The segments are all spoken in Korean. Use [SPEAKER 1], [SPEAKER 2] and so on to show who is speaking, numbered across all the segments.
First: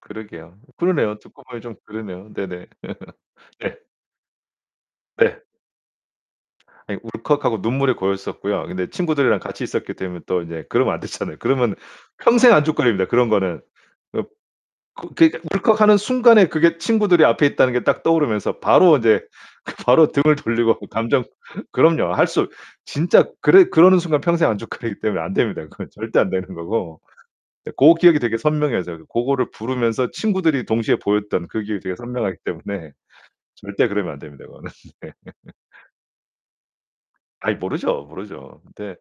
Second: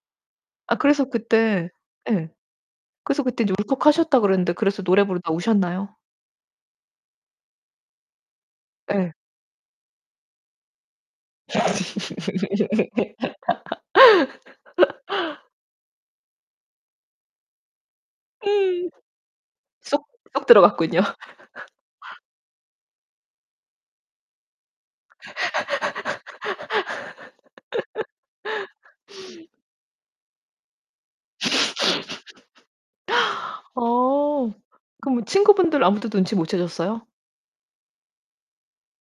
[SPEAKER 1] 그러게요.
[SPEAKER 2] 아 그래서
[SPEAKER 1] 그러네요. 듣고 보니
[SPEAKER 2] 그때
[SPEAKER 1] 좀
[SPEAKER 2] 예.
[SPEAKER 1] 그러네요. 네네.
[SPEAKER 2] 그래서 그때 이제
[SPEAKER 1] 네.
[SPEAKER 2] 울컥하셨다고 그랬는데 그래서 노래 부르다
[SPEAKER 1] 네.
[SPEAKER 2] 우셨나요?
[SPEAKER 1] 아이 울컥하고 눈물이 고였었고요. 근데
[SPEAKER 2] 예.
[SPEAKER 1] 친구들이랑 같이 있었기 때문에 또 이제 그러면 안 되잖아요. 그러면 평생 안줏거리입니다, 그런 거는. 읍 그 그러니까 울컥하는 순간에 그게 친구들이 앞에 있다는 게 딱 떠오르면서
[SPEAKER 2] 음.
[SPEAKER 1] 바로 이제 그
[SPEAKER 2] 쏙,
[SPEAKER 1] 바로 등을
[SPEAKER 2] 쏙
[SPEAKER 1] 돌리고
[SPEAKER 2] 들어갔군요.
[SPEAKER 1] 감정 그럼요. 할 수 진짜 그래 그러는 순간 평생 안줏거리기 때문에 안 됩니다. 그건 절대 안 되는 거고. 네. 고 기억이 되게 선명해서요. 고거를 부르면서 친구들이 동시에 보였던 그 기억이 되게 선명하기 때문에 절대 그러면 안됩니다,
[SPEAKER 2] 아.
[SPEAKER 1] 그거는. 네.
[SPEAKER 2] 그럼 친구분들 아무도 눈치 못 채셨어요?
[SPEAKER 1] 아이 모르죠, 모르죠. 근데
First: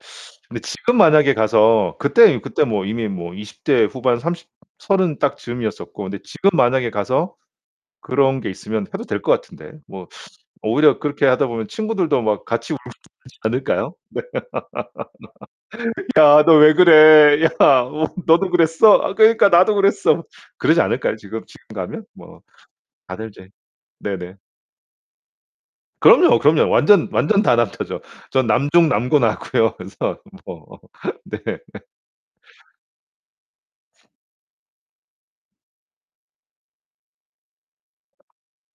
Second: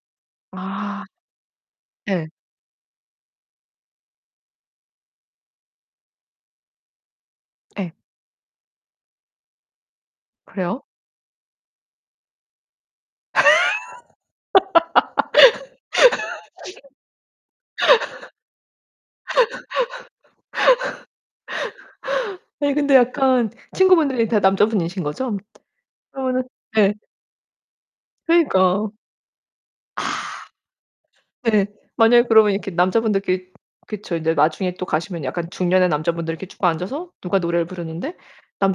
[SPEAKER 1] 근데 지금
[SPEAKER 2] 아.
[SPEAKER 1] 만약에 가서
[SPEAKER 2] 예.
[SPEAKER 1] 그때, 그때 뭐 이미 뭐 20 대 후반 30 30 딱 즈음이었었고 근데 지금 만약에 가서
[SPEAKER 2] 예.
[SPEAKER 1] 그런 게 있으면 해도 될 것 같은데 뭐
[SPEAKER 2] 그래요?
[SPEAKER 1] 오히려 그렇게 하다 보면 친구들도 막 같이 울고 그러지 않을까요? "야, 너 왜 그래? 야, 너도 그랬어? 그러니까 나도 그랬어." 그러지 않을까요? 지금, 지금 가면? 뭐
[SPEAKER 2] 네, 근데
[SPEAKER 1] 다들
[SPEAKER 2] 약간
[SPEAKER 1] 이제
[SPEAKER 2] 친구분들이
[SPEAKER 1] 네네.
[SPEAKER 2] 다 남자분이신거죠?
[SPEAKER 1] 그럼요,
[SPEAKER 2] 그러면은
[SPEAKER 1] 그럼요.
[SPEAKER 2] 예.
[SPEAKER 1] 완전, 완전 다 남자죠. 전
[SPEAKER 2] 그러니까.
[SPEAKER 1] 남중 남고 나왔고요. 그래서 뭐 네.
[SPEAKER 2] 네, 만약에 그러면 이렇게 남자분들끼리 그쵸. 인제 나중에 또 가시면 약간 중년의 남자분들 이렇게 쭉 앉아서 누가 노래를 부르는데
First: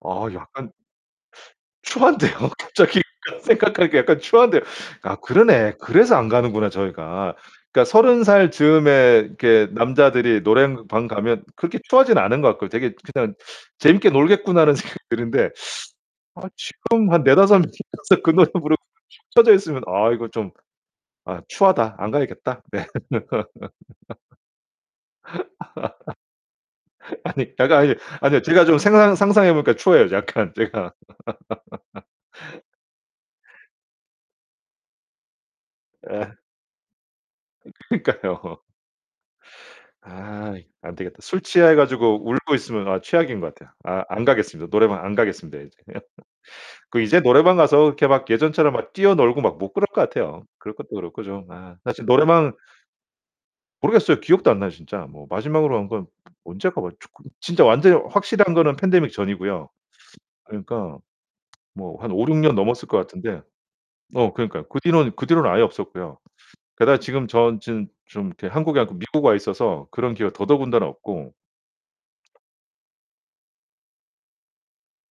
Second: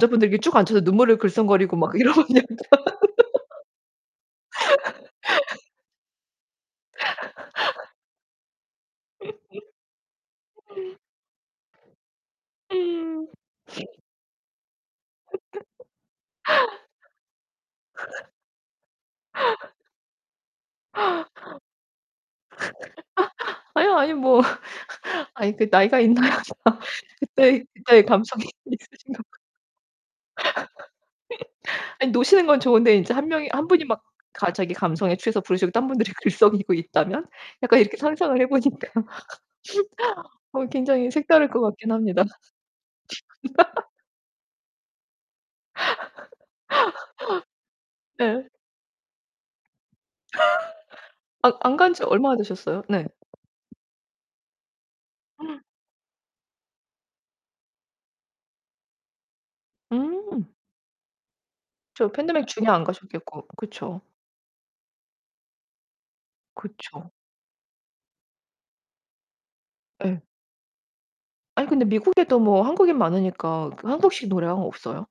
[SPEAKER 1] 아
[SPEAKER 2] 이렇게 쭉
[SPEAKER 1] 약간
[SPEAKER 2] 앉아서 눈물을 글썽거리고 막 이러면
[SPEAKER 1] 추한데요.
[SPEAKER 2] 약간
[SPEAKER 1] 갑자기 약간 생각하니까 약간 추한데요. 아 그러네. 그래서 안 가는구나 저희가. 그러니까 30 살 즈음에 이렇게 남자들이 노래방 가면 그렇게 추하진 않은 것 같고. 되게
[SPEAKER 2] 음.
[SPEAKER 1] 그냥 '재밌게 놀겠구나.'라는 생각이 드는데. 아 지금 한 4, 5 명이 가서 그 노래 부르고 축 쳐져 있으면 '아 이거 좀 아 추하다. 안 가야겠다.' 네.
[SPEAKER 2] 아니요, 아니요. 뭐 아이 그 나이가 있나요.
[SPEAKER 1] 아니,
[SPEAKER 2] 그때의
[SPEAKER 1] 잠깐 아니
[SPEAKER 2] 그때의
[SPEAKER 1] 아니요.
[SPEAKER 2] 감성이
[SPEAKER 1] 제가 좀 생각
[SPEAKER 2] 있으신가 봐요.
[SPEAKER 1] 상상해 보니까 추해요. 약간 제가.
[SPEAKER 2] 아이 노시는 건 좋은데 인제 1 명이 1 분이 막 가 자기 감성에 취해서 부르시고 다른 분들이
[SPEAKER 1] 예.
[SPEAKER 2] 글썽이고 있다면? 약간 이렇게 상상을 해
[SPEAKER 1] 그러니까요.
[SPEAKER 2] 보니까. 어,
[SPEAKER 1] 아이, 안
[SPEAKER 2] 굉장히
[SPEAKER 1] 되겠다. 술
[SPEAKER 2] 색다를 것
[SPEAKER 1] 취해
[SPEAKER 2] 같긴 합니다.
[SPEAKER 1] 가지고 울고 있으면 아 최악인 것 같아요. 아, 안 가겠습니다. 노래방 안 가겠습니다 이제. 그 이제 노래방 가서 이렇게 막
[SPEAKER 2] 예.
[SPEAKER 1] 예전처럼 막 뛰어놀고 막 못 그럴 것 같아요. 그럴 것도 그렇고 좀
[SPEAKER 2] 아
[SPEAKER 1] 아
[SPEAKER 2] 안 간지
[SPEAKER 1] 사실
[SPEAKER 2] 얼마나
[SPEAKER 1] 노래방
[SPEAKER 2] 되셨어요? 네.
[SPEAKER 1] 모르겠어요. 기억도 안 나요, 진짜. 뭐 마지막으로 간 건 언제 가 봤지? 지금 진짜 완전히 확실한 거는 팬데믹 전이고요.
[SPEAKER 2] 음.
[SPEAKER 1] 그러니까 뭐
[SPEAKER 2] 저
[SPEAKER 1] 한 5, 6
[SPEAKER 2] 팬데믹
[SPEAKER 1] 년
[SPEAKER 2] 중에 안
[SPEAKER 1] 넘었을 것 같은데.
[SPEAKER 2] 가셨겠고. 그쵸.
[SPEAKER 1] 어, 그러니까요. 그 뒤로는, 그 뒤로는 아예 없었고요. 게다가
[SPEAKER 2] 그쵸.
[SPEAKER 1] 지금 전 지금 좀 이렇게 한국이 아니고 미국 와 있어서 그런
[SPEAKER 2] 예.
[SPEAKER 1] 기회가 더더군다나 없고.
[SPEAKER 2] 아이 근데 미국에도 뭐 한국인 많으니까 그 한국식 노래방 없어요?